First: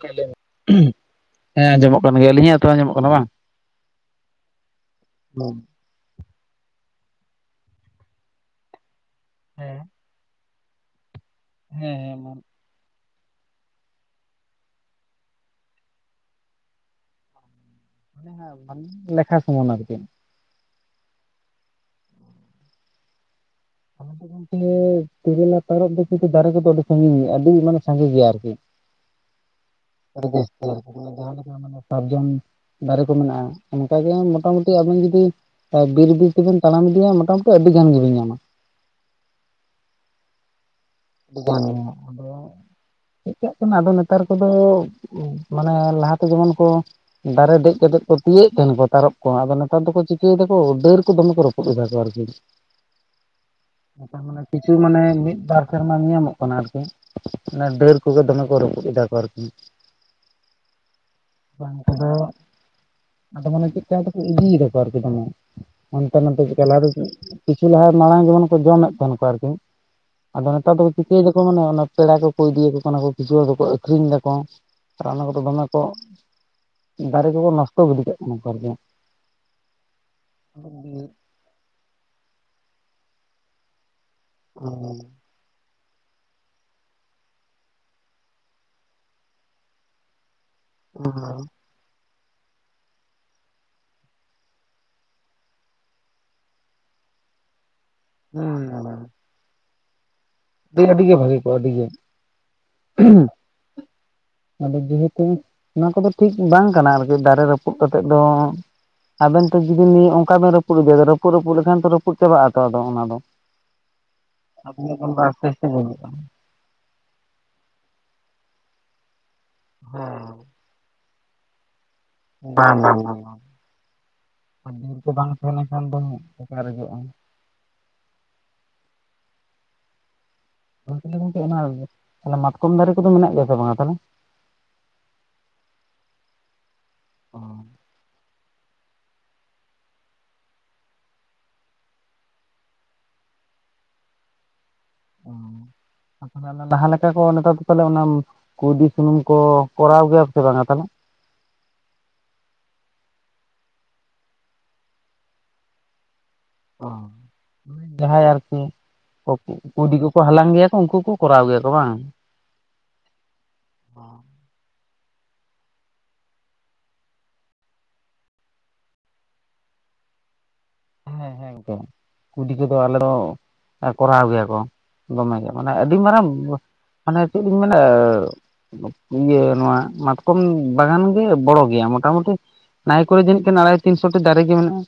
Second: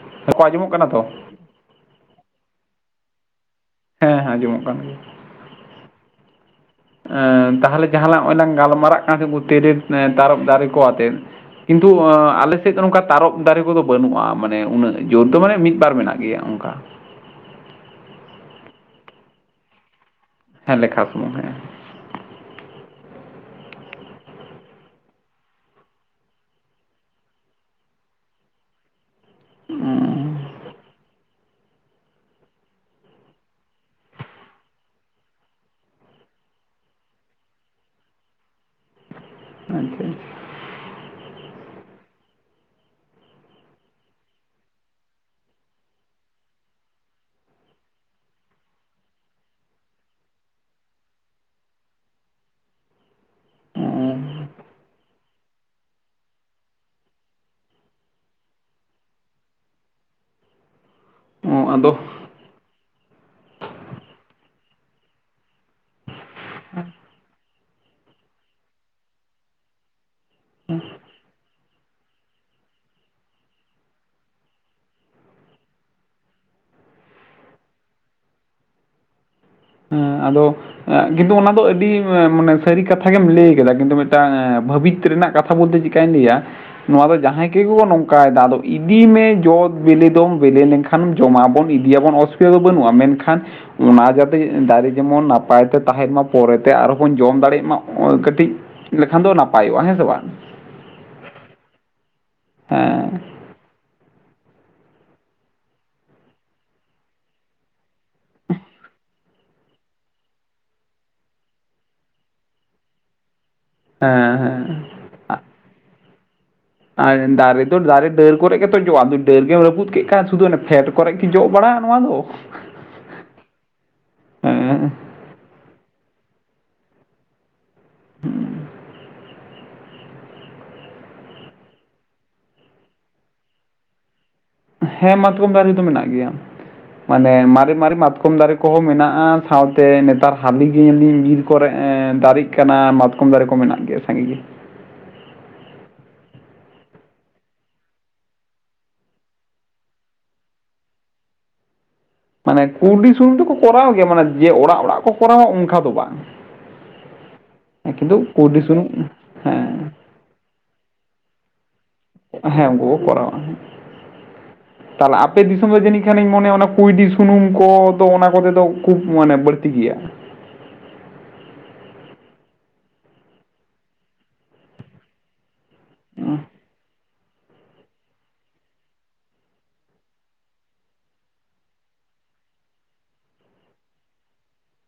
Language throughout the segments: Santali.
ᱦᱮᱸ ᱞᱟᱹᱭ ᱢᱮ ᱠᱚ ᱟᱸᱡᱚᱢᱚᱜ ᱠᱟᱱᱟ ᱛᱚ ᱦᱮᱸ ᱟᱸᱡᱚᱢᱚᱜ ᱠᱟᱱ ᱜᱮᱭᱟ ᱟᱹᱞᱤᱧ ᱦᱟᱸᱜ ᱛᱚ ᱟᱸᱡᱚᱢᱚᱜ ᱠᱟᱱᱟ ᱵᱟᱝ ᱦᱮᱸ ᱦᱮᱸ ᱟᱸᱡᱚᱢᱚᱜ ᱠᱟᱱ ᱜᱮᱭᱟ᱾ ᱛᱟᱦᱚᱞᱮ ᱡᱟᱦᱟᱸ ᱞᱟᱝ ᱱᱚᱜᱼᱚᱭ ᱞᱟᱝ ᱜᱟᱞᱢᱟᱨᱟᱜ ᱦᱮᱸ ᱠᱟᱱ [unintelligible] ᱛᱟᱨᱚᱵᱽ ᱫᱟᱨᱮ ᱠᱚ ᱟᱛᱮ ᱠᱤᱱᱛᱩ ᱦᱮᱸ ᱦᱮᱸ ᱟᱞᱮ ᱥᱮᱫ ᱱᱚᱝᱠᱟ ᱛᱟᱨᱚᱵ ᱫᱟᱨᱮ ᱠᱚᱫᱚ ᱵᱟᱹᱱᱩᱜᱼᱟ ᱢᱟᱱᱮ ᱩᱱᱟᱹᱜ ᱡᱩᱨ ᱫᱚ ᱢᱟᱱᱮ ᱢᱤᱫᱵᱟᱨ ᱢᱮᱱᱟᱜ ᱜᱮᱭᱟ ᱚᱱᱠᱟ ᱢᱟᱱᱮ ᱞᱮᱠᱷᱟ ᱥᱩᱢᱚᱝ ᱟᱨᱠᱤ ᱦᱮᱸ ᱞᱮᱠᱷᱟ ᱥᱩᱢᱩᱝ ᱦᱮᱸ [unintelligible] ᱜᱟᱝᱠᱮ ᱛᱤᱨᱤᱞ ᱯᱟᱨᱚᱵ ᱫᱚ ᱠᱤᱱᱛᱩ ᱫᱟᱨᱮ ᱠᱚᱫᱚ ᱟᱹᱰᱤ ᱥᱟᱺᱜᱤᱧ ᱜᱮᱭᱟ ᱟᱹᱰᱤ ᱢᱟᱱᱮ ᱥᱟᱸᱜᱮ ᱜᱮᱭᱟ ᱟᱨᱠᱤ ᱟᱹᱰᱤ [unintelligible] ᱡᱟᱦᱟᱸ ᱞᱮᱠᱟ ᱢᱟᱱᱮ ᱥᱟᱨᱡᱚᱢ ᱫᱟᱨᱮ ᱠᱚ ᱢᱮᱱᱟᱜᱼᱟ ᱚᱱᱠᱟ ᱜᱮ ᱢᱚᱴᱟᱢᱩᱴᱤ ᱟᱵᱮᱱ ᱡᱩᱫᱤ ᱟᱨ ᱵᱤᱨ ᱵᱤᱨ ᱛᱮᱵᱮᱱ ᱛᱟᱲᱟᱢ ᱤᱫᱤᱭᱟ ᱢᱚᱴᱟᱢᱩᱴᱤ ᱟᱹᱰᱤ ᱜᱟᱱ ᱜᱮᱵᱮᱱ ᱧᱟᱢᱟ᱾ [unintelligible] ᱴᱷᱤᱠᱟᱱ ᱜᱤᱭᱟ ᱟᱫᱚ ᱪᱮᱫ ᱠᱟᱜ ᱠᱟᱱᱟ ᱟᱫᱚ ᱱᱮᱛᱟᱨ ᱠᱚᱫᱚ ᱢᱟᱱᱮ ᱞᱟᱦᱟᱛᱮ ᱡᱮᱢᱚᱱ ᱠᱚ ᱫᱟᱨᱮ ᱫᱮᱡᱛᱮᱫ ᱠᱚ ᱛᱤᱭᱮᱫ ᱛᱟᱦᱮᱱᱟ ᱛᱟᱨᱚᱵ ᱠᱚ ᱟᱫᱚ ᱱᱮᱛᱟᱨ ᱫᱚᱠᱚ ᱪᱤᱠᱟᱹᱭ ᱫᱟᱠᱚ ᱰᱟᱹᱨ ᱠᱚ ᱫᱚᱢᱮ ᱠᱚ ᱨᱚᱯᱩᱫ ᱨᱟᱯᱩᱫ ᱮᱫᱟ ᱠᱚ ᱟᱨᱠᱤ [inaudible] ᱢᱟᱱᱮ ᱟᱪᱪᱷᱟ ᱠᱤᱪᱷᱩ ᱢᱟᱱᱮ ᱢᱤᱫ ᱵᱟᱨ ᱥᱮᱨᱢᱟ ᱧᱮᱧᱟᱢᱚᱜ ᱠᱟᱱᱟ ᱟᱨᱠᱤ ᱢᱟᱱᱮ ᱰᱟᱹᱨ ᱠᱚᱜᱮ ᱫᱚᱢᱮ ᱠᱚ ᱨᱟᱹᱯᱩᱫ ᱮᱫᱟ ᱠᱚ ᱟᱨᱠᱤ [inaudible] ᱵᱟᱝ ᱟᱫᱚ ᱠᱚᱫᱚ ᱟᱫᱚ ᱢᱟᱱᱮ ᱪᱮᱫ ᱪᱚ ᱠᱚ ᱤᱫᱤᱭᱮᱫᱟᱠᱚ ᱟᱨᱠᱤ ᱫᱚᱢᱮ ᱚᱱᱛᱮ ᱱᱚᱛᱮ ᱪᱮᱠᱟ ᱞᱟᱦᱟ ᱫᱚ ᱠᱤᱪᱷᱩ ᱞᱟᱦᱟ ᱢᱟᱲᱟᱝ ᱡᱮᱢᱚᱱ ᱠᱚ ᱡᱚᱢᱮᱫ ᱛᱟᱦᱮᱱ ᱠᱚ ᱟᱨᱠᱤ ᱟᱫᱚ ᱱᱮᱛᱟᱨ ᱫᱚᱠᱚ ᱪᱤᱠᱟᱹᱭ ᱫᱟᱠᱚ ᱢᱟᱱᱮ ᱯᱮᱲᱟ ᱠᱚᱠᱚ ᱤᱫᱤᱭᱟᱠᱚ ᱠᱟᱱᱟ ᱠᱚ ᱠᱤᱪᱷᱩ ᱫᱚᱠᱚ ᱟᱹᱠᱷᱨᱤᱧ ᱫᱟᱠᱚ ᱟᱨ ᱚᱱᱟ ᱠᱚᱫᱚ ᱫᱚᱢᱮ ᱠᱚ ᱫᱟᱨᱮ ᱠᱚᱠᱚ ᱱᱚᱥᱴᱚ ᱜᱤᱰᱤ ᱠᱟᱜ ᱠᱟᱱᱟ ᱟᱨ ᱠᱤ ᱦᱮᱸ ᱟᱫᱚ ᱠᱤᱱᱛᱩ ᱚᱱᱟ ᱫᱚ ᱟᱹᱰᱤ ᱢᱟᱱᱮ ᱥᱟᱹᱨᱤ ᱠᱟᱛᱷᱟ ᱜᱮᱢ ᱞᱟᱹᱭ ᱠᱟᱫᱟ ᱠᱤᱱᱛᱩ ᱢᱤᱫᱴᱟᱝ ᱵᱷᱟᱹᱵᱤᱛ ᱨᱮᱱᱟᱜ ᱠᱟᱛᱷᱟ ᱵᱚᱞᱛᱮ ᱪᱤᱠᱟᱹᱧ ᱞᱟᱹᱭᱟ ᱱᱚᱣᱟ ᱫᱚ ᱡᱟᱦᱟᱸᱭ ᱠᱚᱜᱮ ᱠᱚ ᱱᱚᱝᱠᱟᱭᱮᱫᱟ ᱟᱫᱚ ᱤᱫᱤᱭ ᱢᱮ ᱡᱚᱛ ᱵᱮᱞᱮ ᱫᱚᱢ ᱵᱮᱞᱮ ᱞᱮᱱ ᱠᱷᱟᱱ ᱡᱚᱢᱟᱵᱚᱱ ᱤᱫᱤᱭᱟᱵᱚᱱ ᱚᱥᱩᱵᱤᱫᱷᱟ ᱫᱚ ᱵᱟᱹᱱᱩᱜᱼᱟ ᱢᱮᱱᱠᱷᱟᱱ ᱚᱱᱟ ᱡᱟᱛᱮ ᱫᱟᱨᱮ ᱡᱮᱢᱚᱱ ᱱᱟᱯᱟᱭ ᱛᱮ ᱛᱟᱦᱮᱸᱱ ᱢᱟ ᱯᱚᱨᱮᱛᱮ ᱟᱨᱦᱚᱸ ᱵᱚᱱ ᱡᱚᱢ ᱫᱟᱲᱮᱭᱟᱜ ᱢᱟ ᱱᱚᱜᱼᱚᱭ ᱠᱟᱹᱴᱤᱡᱽ ᱞᱮᱠᱷᱟᱱ ᱫᱚ ᱱᱟᱯᱟᱭᱚᱜᱼᱟ ᱦᱮᱸ ᱥᱮ ᱵᱟᱝ ᱞᱟᱹᱭᱟᱸᱧ ᱟᱹᱰᱤ ᱜᱮ ᱵᱷᱟᱹᱜᱤ ᱠᱚᱜᱼᱟ ᱟᱹᱰᱤ ᱜᱮ ᱦᱮᱸ ᱟᱫᱚ ᱡᱮᱦᱮᱛᱩ ᱱᱚᱣᱟ ᱠᱚᱫᱚ ᱴᱷᱤᱠ ᱵᱟᱝ ᱠᱟᱱᱟ ᱟᱨᱠᱤ ᱫᱟᱨᱮ ᱨᱟᱹᱯᱩᱫ ᱠᱟᱛᱮᱜ ᱫᱚ ᱟᱵᱮᱱ ᱛᱚ ᱡᱩᱫᱤ ᱱᱤᱭᱟᱹ ᱚᱱᱠᱟ ᱵᱮᱱ ᱨᱟᱹᱯᱩᱫ ᱤᱫᱤᱭᱟ ᱨᱟᱹᱯᱩᱫ ᱨᱟᱹᱯᱩᱫ ᱞᱮᱠᱷᱟᱱ ᱨᱟᱹᱯᱩᱫ ᱪᱟᱵᱟᱼᱟ ᱛᱚ ᱟᱫᱚ ᱚᱱᱟᱫᱚ ᱦᱮᱸ ᱟᱵᱚ ᱦᱮᱸ ᱮᱠᱷᱚᱱ ᱫᱚ ᱟᱥᱛᱮ-ᱟᱥᱛᱮ ᱵᱚᱱ ᱟᱨ ᱫᱟᱨᱮ ᱫᱚ ᱫᱟᱨᱮ ᱰᱟᱹᱨ ᱠᱚᱨᱮ ᱜᱮᱛᱚ ᱡᱚᱜᱼᱟ ᱛᱚ ᱰᱟᱹᱨ ᱜᱮᱢ ᱨᱟᱹᱯᱩᱫ ᱠᱮᱫ ᱦᱮᱸ ᱠᱷᱟᱱ ᱥᱩᱫᱩ ᱚᱱᱟ ᱯᱷᱮᱰ ᱠᱚᱨᱮ ᱜᱮ ᱡᱚ ᱵᱟᱲᱟᱜᱼᱟ ᱱᱚᱣᱟᱫᱚ ᱵᱟᱝ-ᱵᱟᱝ ᱦᱮᱸ ᱵᱤᱨ ᱠᱚ ᱵᱟᱝ ᱛᱟᱦᱮᱸ ᱞᱮᱱ ᱠᱷᱟᱱ ᱫᱚ ᱚᱠᱟᱨᱮ ᱡᱚᱜᱼᱟ? ᱛᱟᱦᱚᱞᱮ ᱜᱚᱝᱠᱮ ᱚᱱᱟ ᱢᱟᱛᱠᱚᱢ ᱫᱟᱨᱮ ᱠᱚᱫᱚ ᱢᱮᱱᱟᱜ ᱜᱮᱭᱟ ᱥᱮ ᱵᱟᱝᱟ ᱛᱟᱦᱚᱞᱮ ᱦᱮᱸ ᱢᱟᱛᱠᱚᱢ ᱫᱟᱨᱮ ᱫᱚ ᱢᱮᱱᱟᱜ ᱜᱮᱭᱟ ᱢᱟᱱᱮ ᱚ ᱢᱟᱨᱮ-ᱢᱟᱨᱮ ᱢᱟᱛᱠᱚᱢ ᱫᱟᱨᱮ ᱠᱚᱦᱚᱸ ᱢᱮᱱᱟᱜᱼᱟ ᱥᱟᱶᱛᱮ ᱱᱮᱛᱟᱨ ᱦᱟᱹᱞᱤ ᱜᱮᱞᱤ ᱵᱤᱨ ᱠᱚᱨᱮ ᱫᱟᱨᱮᱜ ᱠᱟᱱᱟ ᱢᱟᱛᱠᱚᱢ ᱩᱞ ᱫᱟᱨᱮ ᱠᱚ ᱢᱮᱱᱟᱜ ᱜᱮᱭᱟ ᱥᱟᱸᱜᱮ ᱜᱮ ᱪᱮᱫ ᱦᱚᱸ ᱵᱟᱝ ᱟᱸᱡᱚᱢᱚᱜ ᱠᱟᱱᱟ ᱾ ᱛᱟᱦᱞᱮ ᱞᱟᱦᱟ ᱞᱮᱠᱟ ᱠᱚ ᱱᱮᱛᱟᱨ ᱫᱚ ᱯᱟᱞᱮ ᱚᱱᱟ ᱠᱩᱸᱭᱰᱤ ᱥᱩᱱᱩᱢ ᱠᱚ ᱠᱚᱨᱟᱣ ᱜᱮᱭᱟ ᱥᱮ ᱵᱟᱝᱟ ᱛᱟᱦᱞᱮ ᱢᱟᱱᱮ ᱠᱩᱸᱭᱰᱤ ᱥᱩᱱᱩᱢ ᱫᱚᱠᱚ ᱠᱚᱨᱟᱣ ᱜᱮᱭᱟ ᱢᱟᱱᱮ ᱡᱮ ᱚᱲᱟᱜ- ᱚᱲᱟᱜ ᱠᱚ ᱠᱚᱨᱟᱣᱟ ᱚᱱᱠᱟ ᱫᱚ ᱵᱟᱝ ᱚ ᱡᱟᱦᱟᱸᱭ ᱠᱤᱱᱛᱩ ᱟᱨᱠᱤ ᱠᱩᱸᱭᱰᱤ ᱥᱩᱱᱩᱢ ᱦᱮᱸ ᱠᱩᱸᱭᱰᱤ ᱠᱚ ᱠᱚ ᱦᱟᱞᱟᱝ ᱜᱮᱭᱟ ᱠᱚ ᱩᱱᱠᱩ ᱠᱚ ᱠᱚᱨᱟᱣ ᱜᱮᱭᱟ ᱠᱚ ᱵᱟᱝ ᱦᱮᱸ ᱩᱱᱠᱩ ᱠᱚ ᱠᱚᱨᱟᱣᱟ ᱛᱟᱦᱚᱞᱮ ᱟᱯᱮ ᱫᱤᱥᱚᱢ ᱨᱮ ᱡᱟᱹᱱᱤᱡ ᱠᱷᱟᱱᱤᱧ ᱢᱚᱱᱮᱭᱟ ᱚᱱᱟ ᱠᱩᱸᱭᱰᱤ ᱥᱩᱱᱩᱢ ᱠᱚᱫᱚ ᱚᱱᱟ ᱠᱚᱨᱮᱫᱚ ᱠᱷᱩᱵᱽ ᱢᱟᱱᱮ ᱵᱟᱹᱲᱛᱤ ᱜᱮᱭᱟ ᱦᱮᱸᱻᱦᱮᱸᱻ ᱜᱚᱝᱠᱮ ᱠᱩᱸᱭᱰᱤ ᱠᱚᱫᱚ ᱟᱞᱮ ᱫᱚ ᱠᱚᱨᱟᱣ ᱜᱮᱭᱟ ᱠᱚ ᱫᱚᱢᱮ ᱜᱮ ᱢᱟᱱᱮ ᱟᱹᱰᱤ ᱢᱟᱨᱟᱝ ᱢᱟᱱᱮ ᱪᱮᱫ ᱞᱤᱧ ᱢᱮᱱᱟ ᱤᱭᱟᱹ ᱱᱚᱣᱟ ᱢᱟᱛᱠᱚᱢ ᱵᱟᱜᱟᱱ ᱜᱮ ᱵᱚᱲᱚ ᱜᱮᱭᱟ ᱢᱚᱴᱟᱢᱩᱴᱤ ᱱᱟᱭ ᱠᱚᱨᱮ ᱜᱮ ᱡᱟᱹᱱᱤᱡ ᱠᱤ ᱟᱲᱦᱟᱭ ᱛᱤᱱ ᱥᱚᱴᱤ ᱫᱟᱨᱮ ᱜᱮ ᱢᱮᱱᱟᱜᱼᱟ᱾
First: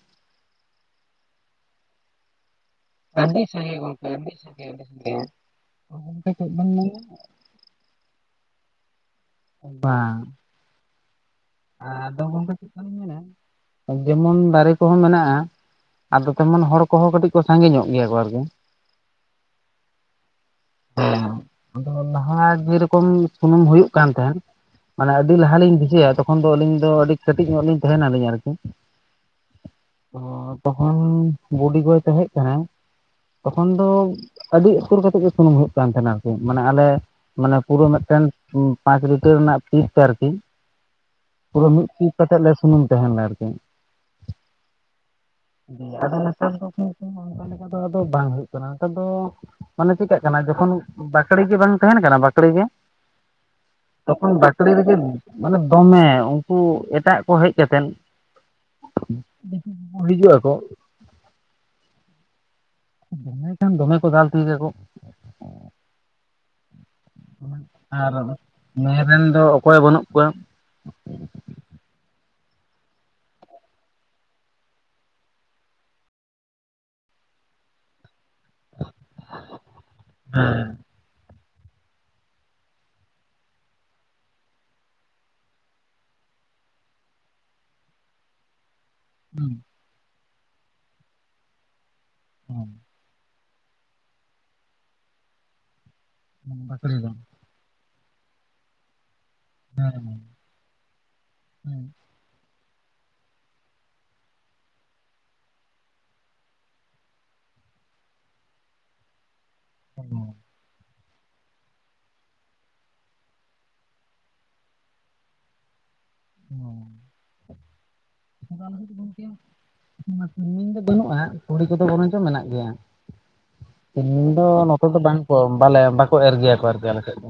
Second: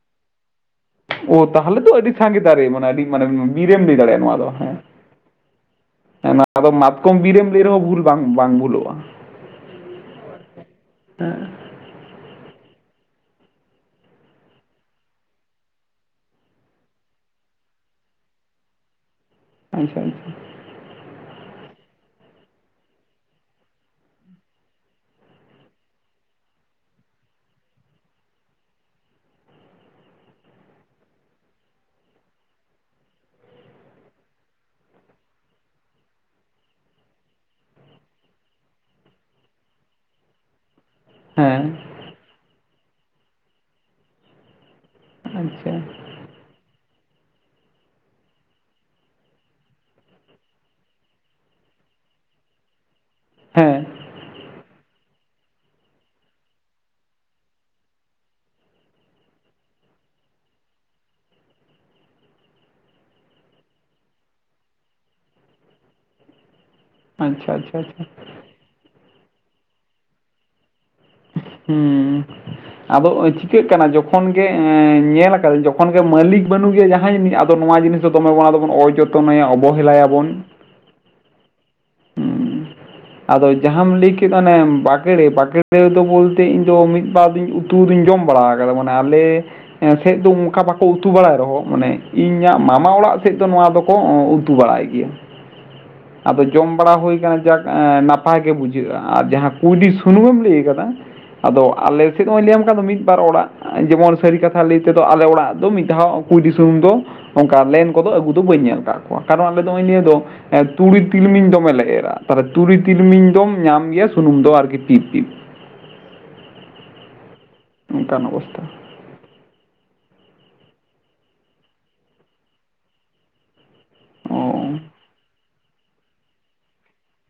ᱛᱟᱦᱞᱮ ᱛᱚ ᱟᱹᱰᱤ ᱥᱟᱸᱜᱮ ᱫᱟᱨᱮ ᱢᱟᱱᱮ ᱢᱟᱱᱮ ᱟᱹᱰᱤ ᱥᱟᱸᱜᱮ ᱵᱤᱨᱮᱢ ᱞᱟᱹᱭ ᱜᱚᱝᱠᱮ ᱫᱟᱲᱮᱭᱟᱜᱼᱟ ᱱᱚᱣᱟ ᱫᱚ ᱪᱮᱫ ᱦᱮᱸ ᱱᱚᱣᱟ ᱵᱮᱱ ᱫᱚ ᱢᱮᱱᱟ ᱢᱟᱛᱠᱚᱢ ᱵᱤᱨᱮᱢ ᱨᱮᱦᱚᱸ ᱵᱷᱩᱞ ᱵᱟᱝ ᱵᱷᱩᱞᱚᱜᱼᱟ᱾ ᱵᱟᱝ ᱦᱮᱸᱻ ᱟᱫᱚ ᱜᱚᱝᱠᱮ ᱪᱮᱫ ᱞᱮᱠᱟ ᱞᱤᱧ ᱢᱮᱱᱟ ᱡᱮᱢᱚᱱ ᱫᱟᱨᱮ ᱠᱚᱦᱚᱸ ᱢᱮᱱᱟᱜᱼᱟ᱾ ᱟᱫᱚ ᱛᱮᱢᱚᱱ ᱦᱚᱲ ᱠᱚᱦᱚᱸ ᱠᱟᱹᱴᱤᱡ ᱠᱚ ᱥᱟᱸᱜᱮ ᱧᱚᱜ ᱜᱮᱭᱟ ᱠᱚ ᱟᱨᱠᱤ ᱟᱪᱷᱟ-ᱟᱪᱷᱟ ᱦᱮᱸ ᱟᱫᱚ ᱞᱟᱦᱟ ᱡᱮ ᱨᱮᱠᱚᱢ ᱥᱩᱱᱩᱢ ᱦᱩᱭᱩᱜ ᱠᱟᱱ ᱛᱟᱦᱮᱸᱱ ᱢᱟᱱᱮ ᱟᱹᱰᱤ ᱞᱟᱦᱟ ᱞᱤᱧ ᱵᱷᱤᱡᱟᱹᱭᱟ ᱛᱚᱠᱷᱚᱱ ᱫᱚ ᱟᱹᱞᱤᱧ ᱫᱚ ᱟᱹᱰᱤ ᱠᱟᱹᱴᱤᱡ ᱧᱚᱜ ᱞᱤᱧ ᱛᱟᱦᱮᱸᱱᱟ ᱞᱤᱧ ᱟᱨᱠᱤ ᱛᱚ ᱛᱚᱠᱷᱚᱱ ᱵᱩᱰᱤᱜᱚᱭ ᱛᱟᱦᱮᱸ ᱠᱟᱱᱟ᱾ ᱛᱚᱠᱷᱚᱱ ᱫᱚ ᱟᱹᱰᱤ ᱩᱛᱟᱹᱨ ᱠᱟᱛᱮᱜ ᱜᱮ ᱥᱩᱱᱩᱢ ᱦᱩᱭᱩᱜ ᱠᱟᱱ ᱛᱟᱦᱮᱸᱱᱟ ᱟᱨᱠᱤ ᱢᱟᱱᱮ ᱟᱞᱮ ᱢᱟᱱᱮ ᱯᱩᱨᱟᱹ ᱢᱤᱫᱴᱮᱱ ᱯᱟᱸᱪ ᱞᱤᱴᱟᱨ ᱨᱮᱱᱟᱜ ᱯᱤᱥ ᱛᱮ ᱟᱨᱠᱤ ᱯᱩᱨᱟᱹ ᱦᱮᱸ ᱢᱤᱫ ᱴᱤᱧ ᱠᱟᱛᱮᱜ ᱞᱮ ᱥᱩᱱᱩᱢ ᱛᱟᱦᱮᱸᱱᱟ ᱟᱨᱠᱤ ᱟᱪᱪᱷᱟ ᱟᱫᱚ ᱱᱮᱛᱟᱨ ᱫᱚ ᱚᱱᱠᱟ ᱞᱮᱠᱟ ᱫᱚ ᱟᱫᱚ ᱵᱟᱝ ᱦᱩᱭᱩᱜ ᱠᱟᱱᱟ ᱚᱱᱠᱟ ᱫᱚ ᱢᱟᱱᱮ ᱪᱮᱠᱟᱜ ᱠᱟᱱᱟ ᱡᱚᱠᱷᱚᱱ ᱵᱟᱠᱲᱮ ᱜᱮ ᱵᱟᱝ ᱛᱟᱦᱮᱸᱱ ᱠᱟᱱᱟ ᱵᱟᱠᱲᱮ ᱜᱮ ᱦᱮᱸ ᱛᱚᱠᱷᱚᱱ ᱵᱟᱹᱠᱲᱮ ᱨᱮᱜᱮ ᱢᱟᱱᱮ ᱫᱚᱢᱮ ᱩᱱᱠᱩ ᱮᱴᱟᱜ ᱠᱚ ᱦᱮᱡ ᱠᱟᱛᱮᱱ ᱦᱤᱡᱩᱜ ᱟᱠᱚ ᱫᱚᱢᱮ ᱠᱷᱟᱱ ᱫᱚᱢᱮ ᱠᱚ ᱫᱟᱞ ᱛᱤᱭᱩᱜ ᱜᱮᱭᱟ ᱠᱚ ᱟᱪᱪᱷᱟ ᱟᱪᱪᱷᱟ ᱟᱪᱪᱷᱟ ᱟᱨ ᱱᱚᱭ ᱨᱮᱱ ᱫᱚ ᱚᱠᱚᱭ ᱵᱟᱹᱱᱩᱜ ᱠᱚᱣᱟ ᱦᱮᱸᱻ ᱟᱫᱚ ᱪᱤᱠᱟᱹᱜ ᱠᱟᱱᱟ ᱡᱚᱠᱷᱚᱱ ᱜᱮ ᱧᱮᱞ ᱟᱠᱟᱫᱟᱹᱧ ᱡᱚᱠᱷᱚᱱ ᱜᱮ ᱢᱟᱹᱞᱤᱠ ᱵᱟᱹᱱᱩᱜ ᱜᱮᱭᱟ ᱡᱟᱦᱟᱸᱭ ᱟᱫᱚ ᱱᱚᱣᱟ ᱡᱤᱱᱤᱥ ᱫᱚᱢᱮ ᱵᱚᱱ ᱟᱫᱚᱵᱚᱱ ᱚ- ᱡᱚᱛᱚᱱᱟᱭᱟ ᱚᱵᱚᱦᱮᱞᱟᱭᱟᱵᱚᱱ ᱦᱚᱸ ᱟᱫᱚ ᱡᱟᱦᱟᱸᱟᱢ ᱞᱟᱹᱭ ᱠᱮᱫ ᱚᱱᱮ ᱵᱟᱠᱮᱲᱮ- ᱵᱟᱠᱮᱲᱮ ᱫᱚ ᱵᱚᱞᱛᱮ ᱤᱧᱫᱚ ᱢᱤᱫ ᱵᱟᱨ ᱫᱩᱧ ᱩᱛᱩ ᱫᱩᱧ ᱡᱚᱢ ᱵᱟᱲᱟ ᱠᱟᱫᱟ ᱢᱟᱱᱮ ᱟᱞᱮ ᱥᱮᱫ ᱫᱚ ᱚᱱᱠᱟ ᱵᱟᱠᱚ ᱩᱛᱩ ᱵᱟᱲᱟᱭ ᱨᱮᱦᱚᱸ ᱢᱟᱱᱮ ᱤᱧᱟᱹᱜ ᱢᱟᱢᱟ ᱚᱲᱟᱜ ᱥᱮᱫ ᱫᱚ ᱱᱚᱣᱟ ᱫᱚᱠᱚ ᱩᱛᱩ ᱵᱟᱲᱟᱭ ᱜᱮᱭᱟ ᱟᱫᱚ ᱡᱚᱢ ᱵᱟᱠᱲᱮ ᱵᱟᱲᱟ ᱫᱚ ᱦᱩᱭ ᱟᱠᱟᱱᱟ ᱡᱟᱠ ᱱᱟᱯᱟᱭ ᱜᱮ ᱵᱩᱡᱷᱟᱹᱜᱼᱟ ᱟᱨ ᱡᱟᱦᱟᱸ ᱦᱮᱸ ᱠᱩᱸᱭᱰᱤ ᱥᱩᱱᱩᱢᱮᱢ ᱞᱟᱹᱭ ᱟᱠᱟᱫᱟ ᱟᱫᱚ ᱦᱮᱸ ᱟᱞᱮ ᱥᱮᱫ ᱦᱚᱸᱧ ᱞᱟᱹᱭᱟᱢ ᱟᱠᱟᱫ ᱫᱚ ᱢᱤᱫ-ᱵᱟᱨ ᱚᱲᱟᱜ ᱡᱮᱢᱚᱱ ᱥᱟᱹᱨᱤ ᱠᱟᱛᱷᱟ ᱞᱟᱹᱭ ᱛᱮᱫᱚ ᱟᱞᱮ ᱚᱲᱟᱜ ᱫᱚ ᱢᱤᱫ-ᱫᱷᱟᱣ ᱠᱩᱸᱭᱰᱤ ᱫᱤᱥᱚᱢ ᱫᱚ ᱚᱱᱠᱟ ᱞᱮᱱ ᱠᱚᱫᱚ ᱟᱹᱜᱩ ᱫᱚ ᱵᱟᱹᱧ ᱧᱮᱞ ᱟᱠᱟᱫ ᱠᱚᱣᱟ ᱠᱟᱨᱚᱱ ᱟᱞᱮ ᱫᱚ ᱱᱚᱜᱼᱚᱭ [unintelligible] ᱫᱚ ᱛᱩᱲᱤ ᱛᱤᱞᱢᱤᱧ ᱫᱚᱢᱮ ᱞᱮ ᱮᱨᱟ ᱛᱟᱦᱞᱮ ᱛᱩᱲᱤ ᱛᱤᱞᱢᱤᱧ ᱫᱚᱢ ᱧᱟᱢ ᱜᱮᱭᱟ ᱥᱩᱱᱩᱢ ᱫᱚ ᱟᱨᱠᱤ ᱴᱤᱯ ᱴᱤᱯ [unintelligible] ᱚᱱᱠᱟᱱ ᱚᱵᱚᱥᱛᱷᱟ [unintelligible] [unintelligible] ᱫᱚ ᱵᱟᱹᱱᱩᱜᱼᱟ ᱠᱩᱲᱤ ᱠᱚᱫᱚ ᱵᱚᱨᱚᱝᱪᱚ ᱢᱮᱱᱟᱜ ᱜᱮᱭᱟ ᱛᱤᱞᱢᱤᱧ ᱫᱚ ᱚ ᱱᱚᱛᱮ ᱫᱚ ᱵᱟᱝᱠᱚ ᱵᱟᱞᱮ ᱵᱟᱠᱚ ᱮᱨ ᱜᱮᱭᱟ ᱠᱚ ᱟᱨᱠᱤ ᱟᱞᱮ ᱥᱮᱫ ᱫᱚ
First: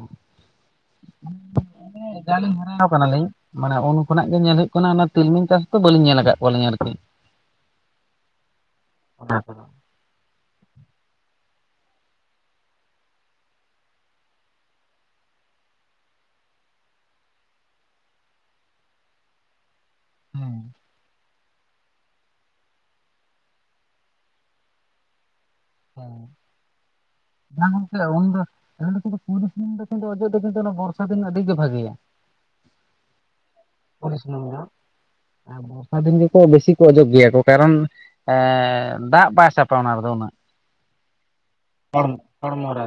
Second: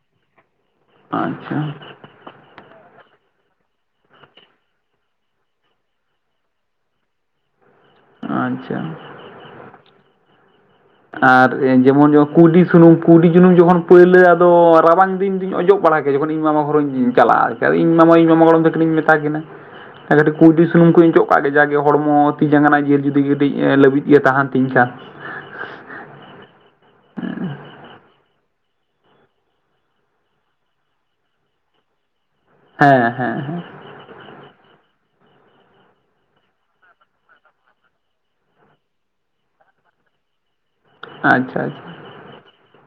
ᱟᱪᱪᱷᱟ [unintelligible] ᱦᱟᱨᱟ ᱠᱟᱱᱟᱞᱤᱧ ᱢᱟᱱᱮ ᱩᱱ ᱠᱷᱚᱱᱟᱜ ᱜᱮ ᱧᱮᱞ ᱦᱩᱭᱩᱜ ᱠᱟᱱᱟ ᱚᱱᱟ ᱛᱤᱞᱢᱤᱧ ᱪᱟᱥ ᱵᱟᱹᱞᱤᱧ ᱧᱮᱞ ᱟᱠᱟᱫ ᱠᱚᱣᱟᱞᱤᱧ ᱟᱨᱠᱤ ᱟᱪᱪᱷᱟ [unintelligible] ᱟᱨ ᱡᱮᱢᱚᱱ ᱠᱩᱰᱤ ᱥᱩᱱᱩᱢ ᱠᱩᱰᱤ ᱡᱩᱱᱩᱢ ᱡᱚᱠᱷᱚᱱ ᱯᱟᱹᱭᱭᱞᱟᱹ ᱟᱫᱚ ᱨᱟᱵᱟᱝ ᱫᱤᱱ ᱫᱩᱧ ᱚᱡᱚᱜ ᱵᱟᱲᱟ ᱠᱮᱫ ᱡᱚᱠᱷᱚᱱ ᱤᱧ ᱢᱟᱢᱟ ᱦᱚᱨᱚᱧ ᱪᱟᱞᱟᱜᱼᱟ ᱤᱧ ᱢᱟᱢᱟ ᱤᱧ ᱢᱟᱢᱟ ᱜᱚᱲᱚᱢ ᱛᱟᱹᱠᱤᱧ ᱢᱮᱛᱟ ᱠᱤᱱᱟ [unintelligible] ᱦᱮᱸ ᱠᱩᱭᱰᱤ ᱥᱩᱱᱩᱢ ᱠᱚᱧ ᱚᱡᱚᱜ ᱠᱟᱜ ᱜᱮ ᱡᱟᱜᱮ ᱦᱚᱲᱢᱚ ᱛᱤ ᱡᱟᱸᱜᱟᱨᱮᱱᱟ ᱡᱤᱞ ᱡᱩᱫᱤ ᱠᱟᱹᱴᱤᱡ ᱞᱟᱹᱵᱤᱫ ᱜᱮ ᱛᱟᱦᱮᱱ ᱛᱤᱧ ᱠᱷᱟᱱ [unintelligible] ᱢᱮᱱᱟᱠᱩ [unintelligible] ᱚᱡᱚᱜ ᱫᱚ ᱠᱤᱱᱛᱩ ᱚᱱᱟ ᱵᱚᱨᱥᱟ ᱫᱤᱱ ᱟᱹᱰᱤᱜ ᱜᱮ ᱵᱷᱟᱜᱮᱭᱟ ᱦᱮᱸ ᱦᱮᱸ ᱦᱮᱸ [unintelligible] ᱵᱚᱨᱥᱟ ᱫᱤᱱ ᱜᱮᱠᱚ ᱵᱮᱥᱤ ᱠᱚ ᱚᱡᱚᱜ ᱜᱮᱭᱟ ᱠᱚ ᱠᱟᱨᱚᱱ ᱫᱟᱜ ᱵᱟᱭ ᱥᱟᱯᱟ ᱚᱱᱟ ᱨᱮᱫᱚ ᱩᱱᱟᱹᱜ ᱟᱪᱪᱷᱟ ᱟᱪᱪᱷᱟ ᱦᱚᱲ ᱦᱚᱲᱢᱚᱨᱮ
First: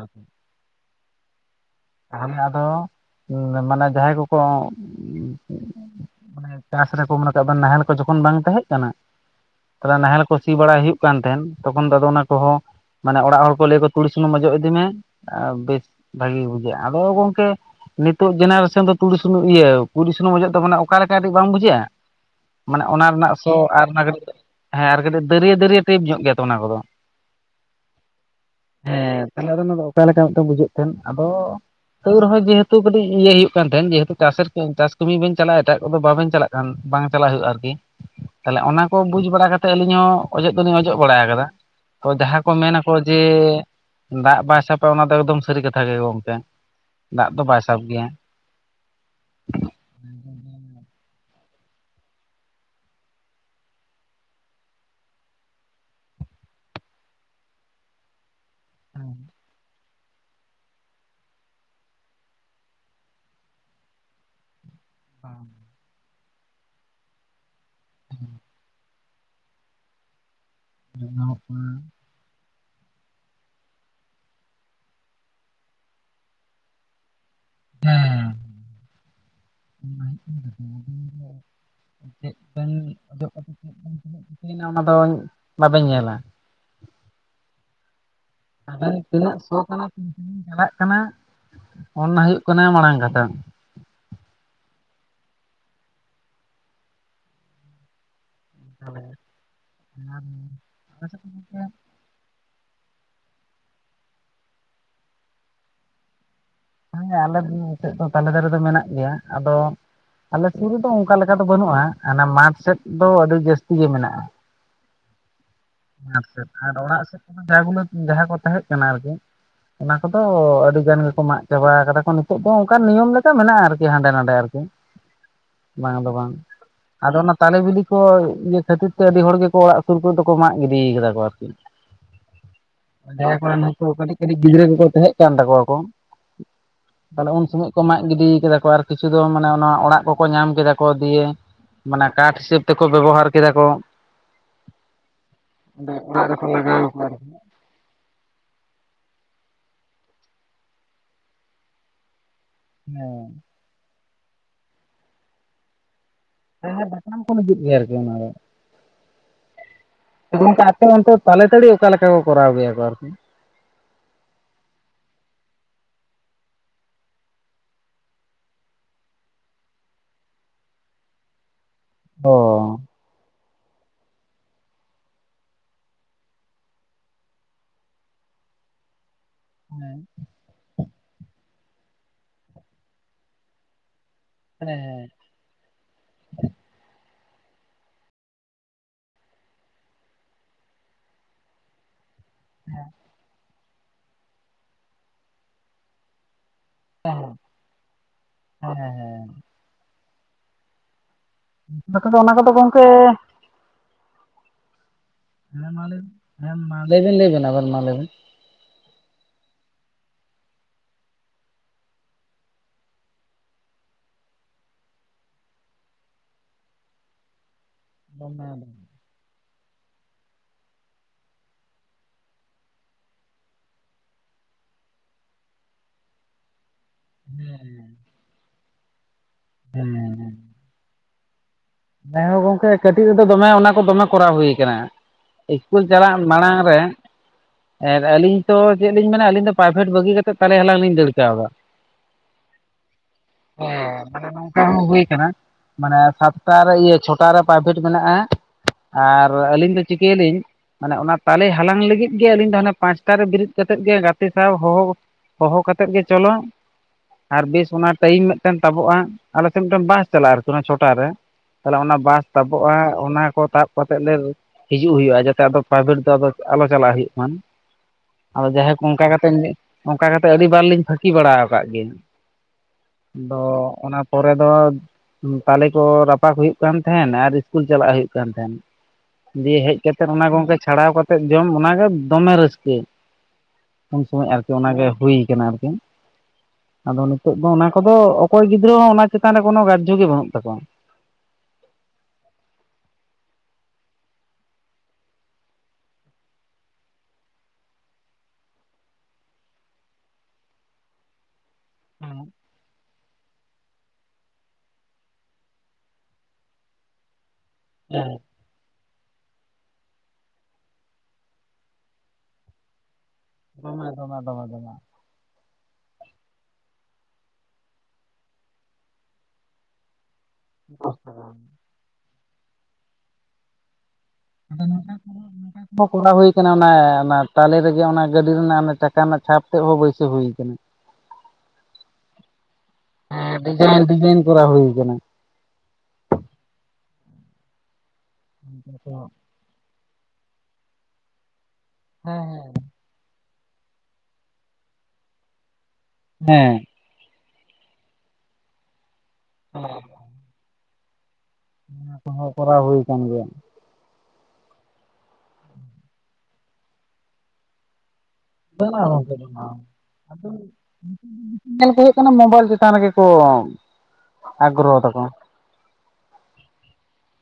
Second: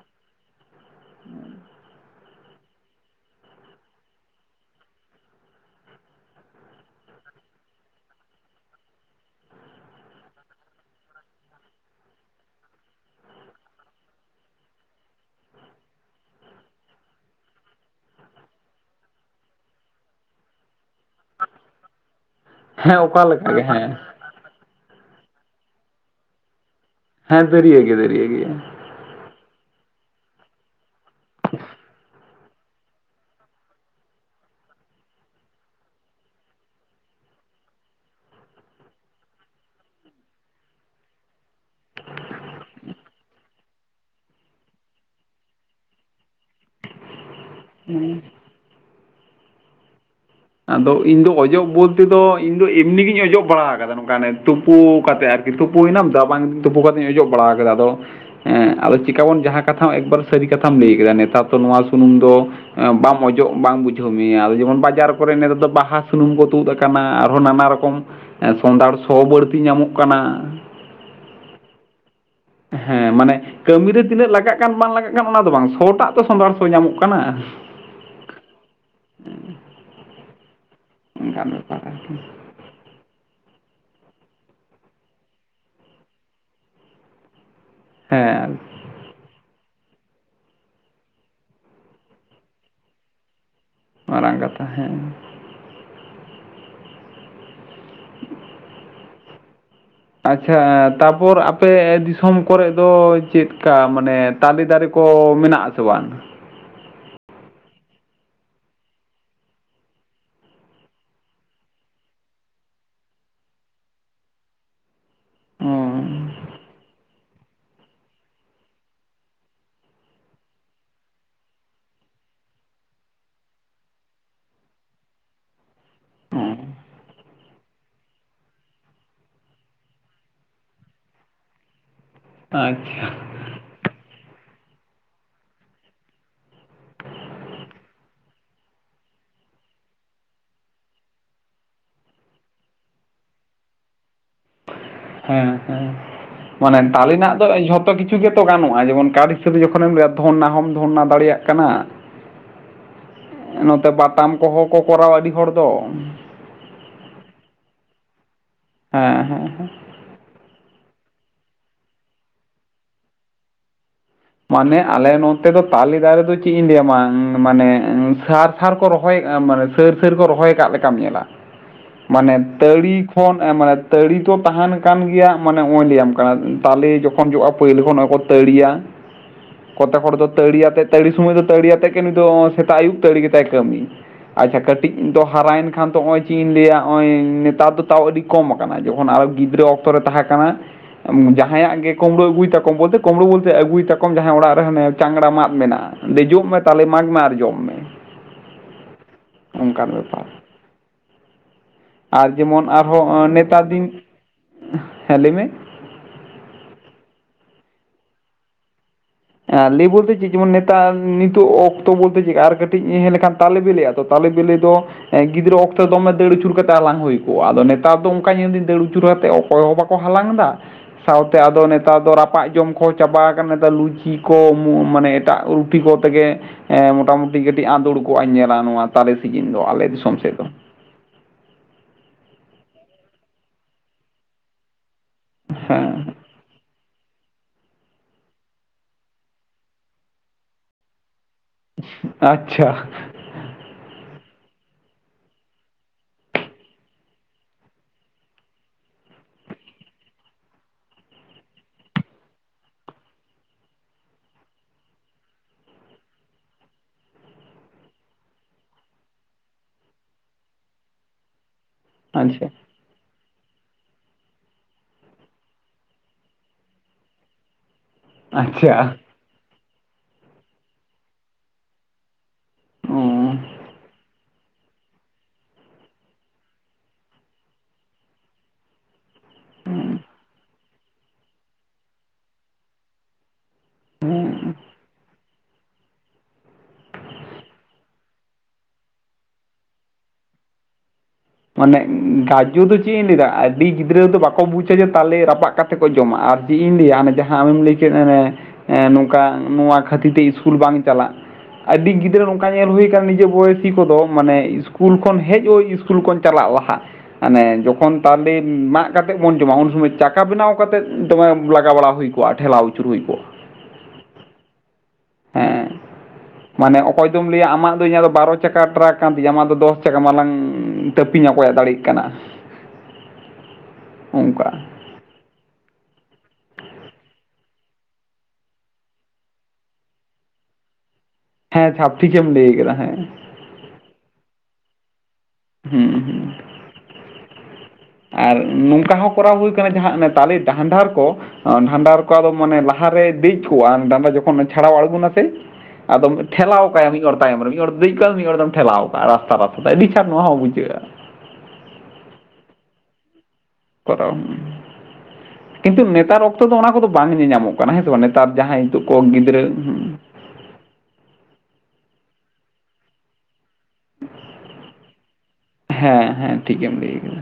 [unintelligible] ᱛᱟᱦᱚᱞᱮ ᱟᱫᱚ ᱢᱟᱱᱮ ᱡᱟᱦᱟᱸᱭ ᱠᱚᱠᱚ ᱢᱟᱱᱮ ᱪᱟᱥ ᱨᱮᱠᱚ ᱢᱮᱟᱜ ᱱᱟᱦᱮᱞ ᱠᱚ ᱡᱚᱠᱷᱚᱱ ᱵᱟᱝ ᱛᱟᱦᱮᱸ ᱠᱟᱱᱟ ᱛ ᱱᱟᱦᱮᱞ ᱠᱚ ᱥᱤ ᱵᱟᱲᱟᱭ ᱦᱩᱭᱩᱜ ᱠᱟᱱ ᱛᱟᱦᱮᱸᱱ ᱛᱚᱠᱷᱚᱱ ᱫᱟᱫᱚ ᱚᱱᱟ ᱠᱚᱦᱚᱸ ᱢᱟᱱᱮ ᱚᱲᱟᱜ ᱦᱚᱲ ᱠᱚ ᱞᱟᱹᱭᱟ ᱟᱠᱚ ᱛᱩᱲᱤ ᱥᱩᱱᱩᱢ ᱚᱡᱚᱜ ᱤᱫᱤᱢᱮ ᱟᱨ ᱵᱮᱥ ᱵᱷᱟᱜᱤ ᱵᱩᱡᱷᱟᱹᱜᱼᱟ ᱟᱫᱚ ᱜᱚᱝᱠᱮ ᱱᱤᱛᱚᱜ ᱡᱮᱱᱟᱨᱮᱥᱚᱱ ᱫᱚ ᱛᱲᱤ ᱥᱩᱱᱩ ᱤᱭᱟᱹ ᱠᱩᱲᱤ ᱥᱩᱱᱩᱢ ᱚᱡᱚᱜ ᱫᱚ ᱢᱟᱱᱮ ᱚᱠᱟᱞᱮᱠᱟ ᱠᱟᱹᱴᱤᱡ ᱵᱟᱢ ᱵᱩᱡᱷᱟᱹᱜᱼᱟ ᱢᱟᱱᱮ ᱦᱮᱸ ᱚᱱᱟ ᱚᱠᱟ ᱨᱮᱱᱟᱜ ᱥᱚ ᱞᱮᱠᱟ ᱜᱮ ᱟᱨ ᱦᱮᱸ ᱠᱟᱹᱴᱤᱡ ᱦᱮᱸ ᱟᱨ ᱠᱟᱹᱴᱤᱡ ᱫᱟᱹᱨᱭᱟᱹ ᱫᱟᱹᱨᱭᱟᱹ ᱴᱟᱭᱤᱯ ᱧᱚᱜ ᱜᱮᱭᱟ ᱛᱚ ᱚᱱᱟ ᱠᱚᱫᱚ ᱦᱮᱸ ᱫᱟᱹᱨᱭᱟᱹ ᱜᱮᱭᱟ ᱫᱟᱹᱨᱭᱟᱹ ᱜᱮᱭᱟ ᱦᱮᱸ ᱛᱟᱦᱚᱞᱮ ᱟᱫᱚ ᱚᱱᱟ ᱚᱠᱟ ᱞᱮᱠᱟ ᱢᱤᱫᱴᱮᱱ ᱵᱩᱡᱷᱟᱹᱜ ᱛᱟᱦᱮᱸᱱ ᱟᱫᱚ ᱛᱟᱹᱣ ᱨᱮᱦᱚᱸ ᱡᱮᱦᱮᱛᱩ ᱠᱟᱹᱴᱤᱡ ᱤᱭᱟᱹ ᱦᱩᱭᱩᱜ ᱠᱟᱱ ᱛᱟᱦᱮᱸᱱ ᱡᱮᱦᱮᱛᱩ ᱪᱟᱥ ᱪᱟᱥ ᱠᱟᱹᱢᱤ ᱵᱮᱱ ᱪᱟᱞᱟᱜᱼᱟ ᱮᱴᱟᱜ ᱠᱚᱫᱚ ᱵᱟᱵᱮᱱ ᱪᱟᱞᱟᱜᱼᱟ ᱵᱟᱝ ᱪᱟᱞᱟᱜ ᱦᱩᱭᱩᱜᱼᱟ ᱟᱨᱠᱤ ᱛᱟᱦᱚᱞᱮ ᱚᱱᱟ ᱠᱚ ᱵᱩᱡ ᱵᱟᱲᱟᱠᱟᱛᱮᱜ ᱟᱹᱞᱤᱧ ᱦᱚᱸ ᱚᱡᱚᱜ ᱫᱚᱞᱤᱧ ᱚᱡᱚᱜ ᱵᱟᱲᱟ ᱟᱠᱟᱫᱟ ᱛᱚ ᱡᱟᱦᱟᱸ ᱠᱚ ᱢᱮᱱᱟᱠᱚ ᱡᱮ ᱫᱟᱜ ᱵᱟᱭ ᱥᱟᱯᱟᱭ ᱚᱱᱟ ᱫᱚ ᱮᱠᱫᱚᱢ ᱥᱟᱹᱨᱤ ᱠᱟᱛᱷᱟ ᱜᱮ ᱜᱚᱝᱠᱮ ᱫᱟᱜ ᱫᱚ ᱵᱟᱭ ᱥᱟᱵ ᱜᱮᱭᱟ ᱟᱫᱚ ᱤᱧ ᱫᱚ ᱚᱡᱚᱜ ᱵᱚᱞᱛᱮ ᱫᱚ ᱤᱧ ᱫᱚ ᱮᱢᱱᱤ ᱜᱤᱧ ᱚᱡᱚᱜ ᱵᱟᱲᱟ ᱠᱟᱫᱟ ᱱᱚᱝᱠᱟᱱᱮ ᱛᱩᱯᱩ ᱠᱟᱛᱮᱫ ᱟᱨᱠᱤ ᱛᱩᱯᱩᱭᱱᱟᱢ ᱫᱚ ᱵᱟᱝ ᱛᱩᱯᱩ ᱠᱟᱛᱮᱧ ᱚᱡᱚᱜ ᱵᱟᱲᱟ ᱟᱠᱟᱫᱟ ᱟᱫᱚᱸ ᱟᱫᱚ ᱪᱤᱠᱟᱵᱚᱱ ᱡᱟᱦᱟᱸ ᱠᱟᱛᱷᱟ ᱮᱠᱵᱟᱨ ᱥᱟᱹᱨᱤ ᱠᱟᱛᱷᱟᱢ ᱞᱟᱹᱭ ᱠᱮᱫᱟ ᱱᱮᱛᱟᱨ ᱫᱚ ᱱᱚᱣᱟ ᱥᱩᱱᱩᱢ ᱫᱚ ᱵᱟᱢ ᱚᱡᱚᱜ ᱵᱟᱝ ᱵᱩᱡᱷᱟᱹᱣ ᱢᱮᱭᱟ ᱟᱫᱚ ᱡᱮᱢᱚᱱ ᱵᱟ ᱵᱟᱝ ᱱᱮᱛᱚ ᱫᱚ ᱵᱟᱦᱟ ᱥᱩᱱᱩᱢ ᱠᱚ ᱛᱩᱫ ᱟᱠᱟᱱᱟ ᱟᱨᱦᱚᱸ ᱱᱟᱱᱟ ᱨᱚᱠᱚᱢ ᱦᱮᱸ ᱥᱚᱱᱫᱷᱟᱬ ᱥᱚ ᱵᱟᱹᱲᱛᱤ ᱧᱟᱢᱚᱜ ᱠᱟᱱᱟ ᱧᱟᱢᱚᱜ ᱠᱟᱱᱟ ᱦᱮᱸ ᱢᱟᱱᱮ ᱠᱟᱹᱢᱤᱨᱮ ᱛᱤᱱᱟᱹᱜ ᱞᱟᱜᱟᱜ ᱠᱟᱱ ᱵᱟᱝ ᱞᱟᱜᱟᱜ ᱠᱟᱱ ᱚᱱᱟ ᱫᱚ ᱵᱟᱝ ᱥᱚᱴᱟᱜ ᱛᱚ ᱥᱚᱸᱫᱷᱟᱬ ᱥᱚ ᱧᱟᱢᱚᱜ ᱠᱟᱱᱟ ᱦᱮᱸ ᱚᱱᱠᱟ ᱵᱮᱯᱟᱨ ᱟᱨᱠᱤ ᱪᱤᱠᱟᱹᱭ ᱱᱟ ᱚᱱᱟ ᱫᱚ ᱵᱟᱵᱮᱧ ᱧᱮᱞᱟ ᱦᱮᱸ ᱚᱠᱟ ᱛᱤᱱᱟᱹᱜ ᱥᱚ ᱠᱟᱱᱟ ᱪᱟᱞᱟᱜ ᱠᱟᱱᱟ ᱚᱱᱟ ᱦᱩᱭᱩᱜ ᱠᱟᱱᱟ ᱢᱟᱲᱟᱝ ᱠᱟᱛᱷᱟ ᱢᱟᱨᱟᱝ ᱠᱟᱛᱷᱟ ᱦᱮᱸ [unintelligible] ᱟᱨ ᱟᱪᱪᱷᱟ ᱟᱞᱮ ᱥᱮᱫ ᱫᱚ ᱛᱟᱯᱚᱨ ᱜᱚᱝᱠᱮ ᱦᱮᱸ ᱟᱯᱮ ᱥᱚᱢ ᱠᱚᱨᱮ ᱫᱚ ᱪᱮᱜᱠᱟ ᱢᱟᱱᱮ ᱛᱟᱞᱮ ᱫᱟᱨᱮ ᱠᱚ ᱢᱮᱱᱟᱜ-ᱟ ᱟᱥᱮ ᱵᱟᱝ ᱦᱮᱸ ᱟᱞᱮ ᱱᱚᱛᱮᱫ ᱫᱚ ᱛᱟᱞᱮ ᱫᱟᱨᱮ ᱫᱚ ᱢᱮᱱᱟᱜ ᱜᱮᱭᱟ ᱟᱫᱚ ᱟᱞᱮ ᱥᱩᱨ ᱨᱮᱫᱚ ᱚᱱᱠᱟ ᱞᱮᱠᱟ ᱫᱚ ᱵᱟᱹᱱᱩᱜ-ᱟ ᱦᱟᱱᱮ ᱢᱟᱴᱷ ᱥᱮᱫ ᱫᱚ ᱟᱹᱰᱤ ᱡᱟᱹᱥᱛᱤ ᱜᱮ ᱢᱮᱱᱟᱜ-ᱟ ᱟᱨ ᱦᱩᱸ ᱥᱮᱫ ᱟᱨ ᱚᱲᱟᱜ ᱥᱮᱫ ᱠᱚ ᱡᱟ ᱜᱩᱞᱳ ᱡᱟᱦᱟᱸ ᱠᱚ ᱛᱟᱦᱮᱸ ᱠᱟᱱᱟ ᱟᱨᱠᱤ ᱚᱱᱟ ᱠᱚᱫᱚ ᱟᱹᱰᱤ ᱜᱟᱱ ᱜᱮᱠᱚ ᱢᱟᱜ ᱪᱟᱵᱟ ᱠᱟᱫᱟ ᱠᱚ ᱱᱤᱛᱚᱜ ᱫᱚ ᱚᱝᱠᱟᱱ ᱱᱤᱭᱚᱢ ᱞᱮᱠᱟ ᱢᱮᱱᱟᱜ-ᱟ ᱟᱨᱠᱤ ᱦᱟᱸᱰᱮ ᱱᱟᱰᱮ ᱟᱨᱠᱤ ᱵᱟᱝ ᱫᱚ ᱵᱟᱝ ᱦᱩᱸ ᱟᱫᱚ ᱚᱱᱟ ᱛᱟᱞᱮ ᱵᱤᱞᱤ ᱠᱚ ᱤᱭᱟᱹ ᱠᱷᱟᱹᱛᱤᱨ ᱛᱮ ᱟᱹᱰᱤ ᱦᱚᱲ ᱜᱮᱠᱚ ᱚᱲᱟᱜ ᱥᱩᱨ ᱠᱚᱨᱮ ᱫᱚᱠᱚ ᱢᱟᱜ ᱜᱤᱰᱤ ᱠᱟᱫᱟ ᱠᱚ ᱟᱨᱠᱤ ᱟᱪᱪᱷᱟ [unintelligible] ᱠᱟᱹᱴᱤᱡ ᱠᱟᱹᱴᱤᱡ ᱜᱤᱫᱽᱨᱟᱹ ᱠᱚᱠᱚ ᱛᱟᱦᱮᱸ ᱠᱟᱱ ᱛᱟᱠᱚᱣᱟ ᱠᱚ ᱦᱮᱸ [inaudible] ᱛᱟᱦᱚᱞᱮ ᱩᱱ ᱥᱚᱢᱚᱭ ᱠᱚ ᱢᱟᱜ ᱜᱤᱰᱤ ᱠᱮᱫᱟ ᱠᱚ ᱟᱨ ᱠᱤᱪᱷᱩ ᱫᱚ ᱢᱟᱱᱮ ᱚᱱᱟ ᱚᱲᱟᱜ ᱠᱚᱠᱚ ᱧᱟᱢ ᱠᱮᱫᱟ ᱠᱚ ᱫᱤᱭᱮ ᱢᱟᱱᱮ ᱠᱟᱴ ᱦᱤᱥᱟᱹᱵ ᱛᱮᱠᱚ ᱵᱮᱵᱚᱦᱟᱨ ᱠᱮᱫᱟ ᱠᱚ ᱦᱮᱸ ᱦᱮᱸ ᱢᱟᱱᱮ ᱛᱟᱞᱮᱱᱟᱜ ᱫᱚ ᱡᱷᱚ ᱡᱚᱛᱚ ᱠᱤᱪᱷᱩ ᱜᱮᱛᱚ ᱜᱟᱱᱚᱜ-ᱟ ᱡᱮᱢᱚᱱ ᱠᱟᱴ ᱦᱤᱥᱟᱹᱵ ᱛᱮ ᱡᱚᱠᱷᱚᱱᱮᱢ ᱫᱷᱚᱨᱱᱟ ᱦᱚᱢ ᱫᱷᱚᱨᱱᱟ ᱫᱟᱲᱮᱭᱟᱜ ᱠᱟᱱᱟ ᱦᱮᱸ ᱱᱚᱛᱮ ᱵᱟᱛᱟᱢ ᱠᱚᱦᱚ ᱠᱚ ᱠᱚᱨᱟᱣᱟ ᱟᱹᱰᱤ ᱦᱚᱲ ᱫᱚ ᱦᱮᱸ ᱦᱮᱸ ᱵᱟᱴᱟᱢ ᱠᱚ ᱞᱟᱜᱤᱫ ᱜᱮ ᱟᱨᱠᱤ ᱚᱱᱟᱫᱚ ᱦᱮᱸ ᱦᱮᱸ ᱦᱮᱸ ᱜᱚᱝᱠᱮ ᱟᱯᱮ ᱚᱱᱛᱮ ᱛᱟᱞᱮᱛᱟᱹᱲᱤ ᱚᱠᱟ ᱞᱮᱠᱟ ᱠᱚ ᱠᱚᱨᱟᱣ ᱜᱮᱭᱟ ᱠᱚ ᱟᱨᱠᱤ ᱢᱟᱱᱮ ᱟᱞᱮ ᱱᱚᱛᱮ ᱫᱚ ᱛᱟᱞᱮ ᱫᱟᱨᱮ ᱫᱚ ᱪᱮᱫ ᱤᱧ ᱞᱟᱹᱭᱟᱢᱟ ᱢᱟᱱᱮ ᱥᱟᱛ ᱛᱷᱟᱠ ᱠᱚ ᱨᱚᱦᱚᱭ ᱮᱜ-ᱟ ᱢᱟᱱᱮ ᱥᱟᱹᱨ ᱥᱟᱹᱨ ᱠᱚ ᱨᱚᱦᱚᱭ ᱟᱠᱟᱜ ᱞᱮᱠᱟᱢ ᱧᱮᱞᱟ ᱚ ᱢᱟᱱᱮ ᱛᱟᱲᱤ ᱠᱷᱚᱱ ᱢᱟᱱᱮ ᱛᱟᱹᱲᱤ ᱛᱚ ᱛᱟᱦᱮᱱ ᱠᱟᱱ ᱜᱮᱭᱟ ᱢᱟᱱᱮ ᱱᱚᱜ-ᱚᱭ ᱞᱟᱹᱭᱟᱢ ᱠᱟᱱᱟ ᱛᱟᱞᱮ ᱡᱚᱠᱷᱚᱱ ᱡᱚᱜ-ᱟ ᱯᱳᱭᱞᱳ ᱠᱷᱚᱱ ᱛᱟᱹᱲᱤᱭᱟ ᱦᱮᱸ ᱠᱚᱛᱮᱠ ᱦᱚᱲ ᱫᱚ ᱛᱟᱹᱲᱤ ᱟᱛᱮᱫ ᱛᱟᱹᱲᱤ ᱥᱚᱢᱚᱭ ᱫᱚ ᱛᱟᱹᱲᱤ ᱟᱛᱮᱫ ᱜᱮ ᱱᱩᱭ ᱫᱚ ᱥᱮᱛᱟᱜ ᱟᱹᱭᱩᱵ ᱛᱟᱹᱲᱤ ᱜᱮᱛᱟᱭ ᱠᱟᱹᱢᱤ ᱟᱪᱪᱷᱟ ᱠᱟᱹᱴᱤᱡ ᱦᱮᱸ ᱫᱚᱦ ᱦᱟᱨᱟᱭᱮᱱ ᱠᱷᱟᱱ ᱛᱚ ᱱᱚᱜ-ᱚᱭ ᱪᱮᱫ ᱤᱧ ᱞᱟᱹᱭᱟ ᱱᱚᱜ-ᱚᱭ ᱱᱮᱛᱟᱨ ᱫᱚ ᱛᱟᱣ ᱟᱹᱰᱤ ᱠᱚᱢ ᱟᱠᱟᱱᱟ ᱡᱚᱠᱷᱚᱱ ᱟᱨᱚ ᱜᱤᱫᱽᱨᱟᱹ ᱚᱠᱛᱚ ᱛᱚ ᱨᱮ ᱛᱟᱦᱮᱸ ᱠᱟᱱᱟ ᱡᱟᱦᱟᱸᱭᱟᱜ ᱜᱮ ᱠᱩᱢᱲᱳ ᱟᱹᱜᱩᱭ ᱛᱟᱠᱚᱢ ᱵᱚᱞᱛᱮ ᱠᱩᱢᱲᱩ ᱵᱚᱞᱛᱮ ᱟᱹᱜᱩᱭ ᱛᱟᱠᱚᱢ ᱡᱟᱦᱟᱸᱭ ᱚᱲᱟᱜ ᱨᱮ ᱦᱟᱱᱮ ᱪᱟᱝᱜᱲᱟ ᱢᱟᱫ ᱢᱮᱱᱟᱜ-ᱟ ᱫᱮᱡᱚᱜ ᱢᱮ ᱛᱟᱞᱮ ᱢᱟᱜᱽ ᱢᱮ ᱟᱨ ᱡᱚᱢ ᱢᱮ ᱦᱮᱸ ᱚᱝᱠᱟᱱ ᱵᱮᱯᱟᱨ ᱱᱚᱛᱮ ᱫᱚ ᱟᱨ ᱚᱱᱟ ᱠᱚᱫᱚ ᱡᱮᱢᱚᱱ ᱜᱚᱝᱠᱮ ᱦᱮᱸ ᱟᱨᱦᱚᱸ ᱱᱮᱛᱟ ᱫᱤᱱ, ᱦᱮᱸ ᱞᱟᱹᱭ ᱢᱮ ᱦᱮᱸ ᱢᱟ ᱞᱟᱹᱭ ᱦᱮᱸ ᱢᱟ ᱞᱟᱹᱭ, ᱞᱟᱹᱭᱵᱤᱱ ᱟᱵᱮᱱ ᱢᱟ ᱞᱟᱹᱭᱵᱮᱱ ᱞᱟᱹᱭ ᱵᱚᱞᱛᱮ ᱪᱮᱫ ᱡᱮᱢᱚᱱ ᱱᱮᱛᱟᱨ ᱱᱤᱛᱚᱜ ᱚᱠᱛᱚ ᱵᱚᱞᱛᱮ ᱪᱮᱜ ᱠᱟ ᱟᱨ ᱠᱟᱹᱴᱤᱡ ᱦᱮᱡ ᱞᱮᱠᱷᱟᱡ ᱛᱟᱞᱮ ᱵᱮᱞᱮᱜ -ᱟ ᱛᱟᱞᱮ ᱵᱮᱞᱮ ᱫᱚ ᱜᱤᱫᱽᱨᱟᱹ ᱚᱠᱛᱚ ᱫᱚᱢᱮ ᱫᱟᱹᱲ ᱪᱩᱨ ᱠᱟᱛᱮ ᱦᱟᱞᱟᱝ ᱦᱩᱭ ᱠᱚᱜ-ᱟ ᱟᱫᱚ ᱱᱮᱛᱟᱨ ᱫᱚ ᱚᱝᱠᱟ ᱧᱮᱞ ᱫᱤᱧ ᱫᱟᱹᱲ ᱪᱩᱨ ᱠᱟᱛᱮᱫ ᱚᱠᱚᱭ ᱦᱚᱸ ᱵᱟᱠᱚ ᱦᱟᱞᱟᱝ ᱫᱟ ᱥᱟᱶᱛᱮ ᱟᱫᱚ ᱱᱮᱛᱟᱨ ᱫᱚ ᱨᱟᱯᱟᱜ ᱡᱚᱢ ᱠᱚ ᱪᱟᱵᱟ ᱟᱠᱟᱱᱟ ᱱᱮᱛᱟᱨ ᱞᱩᱡᱽ ᱠᱚ ᱢᱟᱱᱮ ᱮᱴᱟᱜ ᱨᱩᱴᱤᱷᱤ ᱠᱚ ᱛᱮᱜᱮ ᱢᱚᱴᱟᱢᱩᱴᱤ ᱠᱟᱹᱴᱤᱡ ᱟᱸᱫᱳᱲ ᱠᱚᱼᱟ ᱤᱧ ᱧᱮᱞᱟ ᱱᱚᱣᱟ ᱛᱟᱞᱮ ᱥᱤᱡᱤᱱ ᱫᱚ ᱦᱮᱸ ᱟᱞᱮ ᱫᱤᱥᱚᱢ ᱥᱮᱫ ᱫᱚ ᱦᱮᱸ ᱦᱳ ᱜᱚᱝᱠᱮ ᱠᱟᱹᱴᱤᱡ ᱨᱮᱫᱚ ᱫᱚᱢᱮ ᱚᱱᱟ ᱠᱚ ᱫᱚᱢᱮ ᱠᱚᱨᱟᱣ ᱦᱩᱭ ᱟᱠᱟᱱᱟ ᱤᱥᱠᱩᱞ ᱦᱮᱸ ᱪᱟᱞᱟᱜ ᱢᱟᱲᱟᱝ ᱨᱮ ᱟᱹᱞᱤᱧ ᱛᱚ ᱪᱮᱫ ᱞᱤᱧ ᱢᱮᱱᱼᱟ ᱟᱹᱞᱤᱧ ᱫᱚ ᱯᱨᱟᱭᱵᱷᱮᱴ ᱵᱟᱹᱜᱤ ᱠᱟᱛᱮᱫ ᱛᱟᱞᱮ ᱦᱟᱞᱟᱝ ᱞᱤᱧ ᱫᱟᱹᱲ ᱠᱟᱣᱫᱟ ᱟᱪᱪᱷᱟ ᱦᱮᱸ ᱢᱟᱱᱮ ᱱᱚᱝᱠᱟ ᱦᱚᱸ ᱦᱩᱭᱩ ᱠᱟᱱᱟ ᱢᱟᱱᱮ ᱥᱟᱛ ᱥᱮᱛᱟᱨᱮ ᱤᱭᱟᱹ ᱪᱷᱚᱴᱟ ᱨᱮ ᱯᱨᱟᱭᱵᱷᱮᱴ ᱢᱮᱱᱟᱜᱼᱟ ᱟᱨ ᱟᱹᱞᱤᱧ ᱫᱚ ᱪᱤᱠᱟᱹᱭᱟᱞᱤᱧ ᱢᱟᱱᱮ ᱚᱱᱟ ᱛᱟᱞᱮ ᱦᱟᱞᱟᱝ ᱞᱟᱹᱜᱤᱫ ᱜᱮ ᱟᱹᱞᱤᱧ ᱫᱚ ᱯᱟᱸᱪᱴᱟ ᱨᱮ ᱵᱤᱨᱤᱫ ᱠᱟᱛᱮᱜ-ᱜᱮ ᱜᱟᱛᱮ ᱥᱟᱶ ᱦᱚᱦᱚ ᱦᱚᱦᱚ ᱠᱟᱛᱮᱫ ᱜᱮ ᱪᱚᱞᱚ ᱟᱨ ᱵᱮᱥ ᱚᱱᱟ ᱴᱟᱭᱤᱢ ᱢᱮᱜᱴᱮᱱ ᱛᱟᱵᱚᱜᱼᱟ ᱟᱞᱮ ᱥᱮᱫ ᱢᱤᱫᱴᱮᱝ ᱵᱟᱥ ᱪᱟᱞᱟᱜᱼᱟ ᱟᱨᱠᱤ ᱚᱱᱟ ᱪᱷᱚᱴᱟ ᱨᱮ ᱛᱟᱦᱚᱞᱮ ᱚᱱᱟ ᱵᱟᱥ ᱟᱪᱪᱷᱟ ᱛᱟᱵᱚᱜᱼᱟ ᱚᱱᱟ ᱠᱚ ᱛᱟᱵ ᱠᱟᱛᱮᱫ ᱞᱮ ᱨᱩ ᱦᱤᱡᱩᱜ ᱦᱩᱭᱩᱜᱼᱟ ᱡᱟᱛᱮ ᱟᱫᱚ ᱯᱨᱟᱭᱵᱷᱮᱴ ᱫᱚ ᱟᱫᱚ ᱟᱞᱚ ᱪᱟᱞᱟᱜ ᱦᱩᱭᱩᱜ ᱢᱟᱱ ᱟᱫᱚ ᱟᱪᱪᱷᱟ ᱡᱟᱭᱦᱳᱠ ᱚᱝᱠᱟ ᱠᱟᱛᱮ ᱚᱝᱠᱟ ᱠᱟᱛᱮᱫ ᱟᱹᱰᱤ ᱵᱟᱨ ᱞᱤᱧ ᱯᱷᱟᱸᱠᱤ ᱵᱟᱲᱟ ᱟᱠᱟᱫ ᱜᱮᱭᱟ ᱚ ᱟᱫᱚ ᱚᱱᱟ ᱯᱚᱨᱮ ᱫᱚ ᱛᱟᱞᱮ ᱠᱚ ᱨᱟᱯᱻᱻ ᱯᱟᱜᱽ ᱦᱩᱭᱩᱜ ᱠᱟᱱ ᱛᱟᱦᱮᱱ ᱟᱨ ᱤᱥᱠᱩᱞ ᱪᱟᱞᱟᱜ ᱦᱩᱭᱩᱜ ᱠᱟᱱ ᱛᱟᱦᱮᱱ ᱫᱤᱭᱮ ᱦᱮᱡ ᱠᱟᱛᱮᱫ ᱚᱱᱟ ᱜᱚᱝᱠᱮᱻᱻ ᱪᱷᱟᱲᱟᱣ ᱠᱟᱛᱮᱫ ᱡᱚᱢ ᱚᱱᱟᱜᱮ ᱫᱚᱢᱮ ᱨᱟᱹᱥᱠᱟᱹ ᱩᱱ ᱥᱚᱢᱚᱭ ᱦᱮᱸ ᱟᱨᱠᱤ ᱚᱱᱟᱜᱮ ᱦᱩᱭ ᱠᱟᱱᱟ ᱟᱨᱠᱤ ᱟᱫᱚ ᱱᱤᱛᱚᱜ ᱫᱚ ᱚᱱᱟ ᱠᱚᱫᱚ ᱚᱠᱚᱭ ᱜᱤᱫᱽᱨᱟᱹ ᱦᱚᱸ ᱚᱱᱟ ᱪᱮᱛᱟᱱ ᱨᱮ ᱠᱳᱱᱳ ᱜᱨᱟᱡᱽᱦᱷᱚ ᱜᱮ ᱵᱟᱹᱱᱩᱜ ᱛᱟᱠᱚᱣᱟ ᱢᱟᱱᱮ ᱜᱨᱟᱡᱽᱡᱚ ᱫᱚ ᱪᱮᱫ ᱤᱧ ᱞᱟᱹᱭ ᱫᱟ ᱟᱹᱰᱤ ᱜᱤᱫᱽᱨᱟᱹ ᱫᱚ ᱵᱟᱠᱚ ᱵᱩᱡᱟ ᱡᱮ ᱛᱟᱞᱮ ᱨᱟᱯᱟᱜ ᱠᱟᱛᱮᱻᱻ ᱠᱟᱛᱮᱫ ᱠᱚ ᱡᱚᱢᱟ ᱟᱨ ᱪᱮᱫ ᱤᱧ ᱞᱟᱹᱭᱟ ᱚᱱᱮ ᱡᱟᱦᱟᱸ ᱟᱢᱮᱢ ᱞᱟᱹᱭ ᱠᱮᱫ ᱚᱱᱮᱻᱻ ᱮᱸ ᱱᱚᱝᱠᱟ ᱱᱚᱣᱟ ᱠᱷᱟᱹᱛᱤᱨ ᱛᱮ ᱤᱥᱠᱩᱞ ᱵᱟᱝ ᱪᱟᱞᱟᱜ ᱟᱹᱰᱤ ᱜᱤᱫᱽᱨᱟᱹ ᱱᱚᱝᱠᱟ ᱧᱮᱞ ᱦᱩᱭ ᱟᱠᱟᱱᱟ ᱱᱤᱡᱮ ᱵᱚᱭᱮᱥᱤ ᱠᱚᱫᱚ ᱢᱟᱱᱮ ᱤᱥᱠᱩᱞ ᱠᱷᱚᱱ ᱦᱮᱡ [unintelligible] ᱤᱥᱠᱩᱞ ᱠᱷᱚᱱ ᱪᱟᱞᱟᱜᱼᱟ ᱞᱟᱦᱟ ᱢᱟᱱᱮ ᱡᱚᱠᱷᱚᱱ ᱛᱟᱞᱮ ᱢᱟᱜ ᱠᱟᱛᱮᱫ ᱵᱚᱱ ᱡᱚᱢᱟ ᱩᱱ ᱥᱚᱢᱚᱭ ᱪᱟᱠᱟ ᱵᱮᱱᱟᱣ ᱠᱟᱛᱮᱫ ᱫᱚᱢᱮ ᱞᱟᱜᱟ ᱵᱟᱲᱟ ᱦᱩᱭ ᱠᱚᱜᱼᱟ ᱴᱷᱮᱞᱟᱣ ᱟᱹᱪᱩᱨ ᱦᱩᱭ ᱠᱚᱜᱼᱟ ᱫᱚᱢᱮ ᱫᱚᱢᱮ ᱫᱚᱢᱮ ᱫᱚᱢᱮ ᱦᱮᱸ ᱢᱟᱱᱮ ᱚᱠᱚᱭ ᱫᱚᱢ ᱞᱟᱹᱭᱟ ᱟᱢᱟᱜ ᱫᱚ ᱤᱧᱟᱹ ᱫᱚ ᱵᱟᱨᱚ ᱪᱟᱠᱟ ᱴᱨᱟᱠ ᱠᱟᱱ ᱛᱤᱧᱟᱹ ᱟᱢᱟ ᱫᱚ ᱫᱚᱥ ᱪᱟᱠᱟ ᱢᱟᱞᱟᱟᱝᱼᱼ ᱛᱟᱹᱯᱤᱧ ᱚᱠᱚᱭᱟ ᱫᱟᱲᱮ ᱠᱟᱱᱟ ᱚᱱᱠᱟ᱾ ᱦ ᱠᱚᱨᱟᱣ ᱦᱩᱭ ᱟᱠᱟᱱᱟ ᱚᱱᱟ ᱚᱱᱟ ᱛᱟᱞᱮ ᱨᱮᱜᱮ ᱚᱱᱟ ᱜᱟᱹᱰᱤ ᱨᱮᱱᱟᱜ ᱚᱱᱟ ᱪᱟᱠᱟ ᱨᱮᱱᱟᱜ ᱪᱷᱟᱯ ᱛᱮᱫ ᱦᱚᱸ ᱵᱟᱹᱭᱥᱟᱹ ᱦᱩᱭ ᱠᱟᱱᱟ᱾ ᱦᱮᱸ ᱠᱷᱟᱯ ᱴᱷᱤᱠᱮ ᱮᱢ ᱞᱟᱹᱭ ᱠᱮᱫᱟ ᱦᱮᱸᱼᱼ ᱰᱤᱡᱟᱭᱤᱱ ᱰᱤᱡᱟᱭᱤᱱ ᱠᱚᱨᱟᱣ ᱦᱩᱭ ᱠᱟᱱᱟ ᱦᱩᱩᱸ ᱟᱨ ᱱᱚᱝᱠᱟ ᱦᱚᱸ ᱠᱚᱨᱟᱣ ᱦᱩᱭ ᱠᱟᱱᱟᱼᱼ ᱡᱟᱦᱟᱸ ᱛᱟᱞᱮ ᱰᱟᱱᱰᱟᱨ ᱠᱚ ᱰᱟᱱᱰᱟᱨ ᱠᱚ ᱫᱚ ᱢᱟᱱᱮᱼᱼ ᱫᱷᱟᱨᱮ ᱵᱤᱫ ᱠᱚᱜᱼᱟ ᱰᱟᱸᱰᱟ ᱡᱚᱠᱷᱚᱱ ᱪᱷᱟᱲᱟᱣ ᱟᱬᱜᱚᱱ ᱟᱥᱮ ᱟᱫᱚᱢ ᱦᱮᱸ ᱴᱷᱮᱞᱟᱣᱼᱼ ᱢᱤᱫ ᱦᱚᱲ ᱛᱟᱭᱚᱢ ᱨᱮ ᱢᱤᱫ ᱦᱚᱲ ᱫᱮᱡ ᱠᱚᱼᱟ ᱢᱤᱫ ᱦᱚᱲ ᱫᱚᱢ ᱴᱷᱮᱞᱟᱣ ᱠᱼᱟ ᱨᱟᱥᱛᱟ ᱨᱟᱥᱛᱟ ᱛᱮ ᱟᱹᱰᱤ ᱪᱷᱟᱴ ᱱᱚᱣᱟ ᱦᱚᱸ ᱵᱩᱡᱷᱟᱹᱜᱼᱟ᱾ ᱚᱱᱟ ᱠᱚᱦᱚᱸ ᱠᱚᱨᱟᱣ ᱦᱩᱭ ᱠᱟᱱ ᱜᱮᱭᱟ ᱠᱚᱨᱟᱣ ᱠᱤᱱᱛᱩ ᱱᱮᱛᱟᱨ ᱚᱠᱛᱚ ᱫᱚ ᱚᱱᱟ ᱠᱚᱫᱚ ᱵᱟᱝ ᱧᱮᱧᱟᱢᱚᱼᱼ ᱦᱮᱸ ᱥᱮ ᱵᱟᱝ ᱱᱮᱛᱟᱨ ᱡᱟᱦᱟᱸᱭ ᱱᱤᱛᱚᱜ ᱠᱚ ᱜᱤᱫᱽᱨᱟᱹ ᱦᱼᱼ [unintelligible] ᱧᱮᱞ ᱠᱚ ᱦᱩᱭᱩᱜ ᱠᱟᱱᱟ ᱢᱳᱵᱟᱭᱤᱞ ᱪᱮᱛᱟᱱ ᱨᱮᱜᱮ ᱠᱚ ᱟᱜᱽᱨᱚᱦᱚ ᱛᱟᱠᱚ᱾ ᱦᱮᱸ ᱦᱮᱸ ᱴᱷᱤᱠ ᱮᱢ ᱞᱟᱹᱭ ᱠᱟᱫᱟ᱾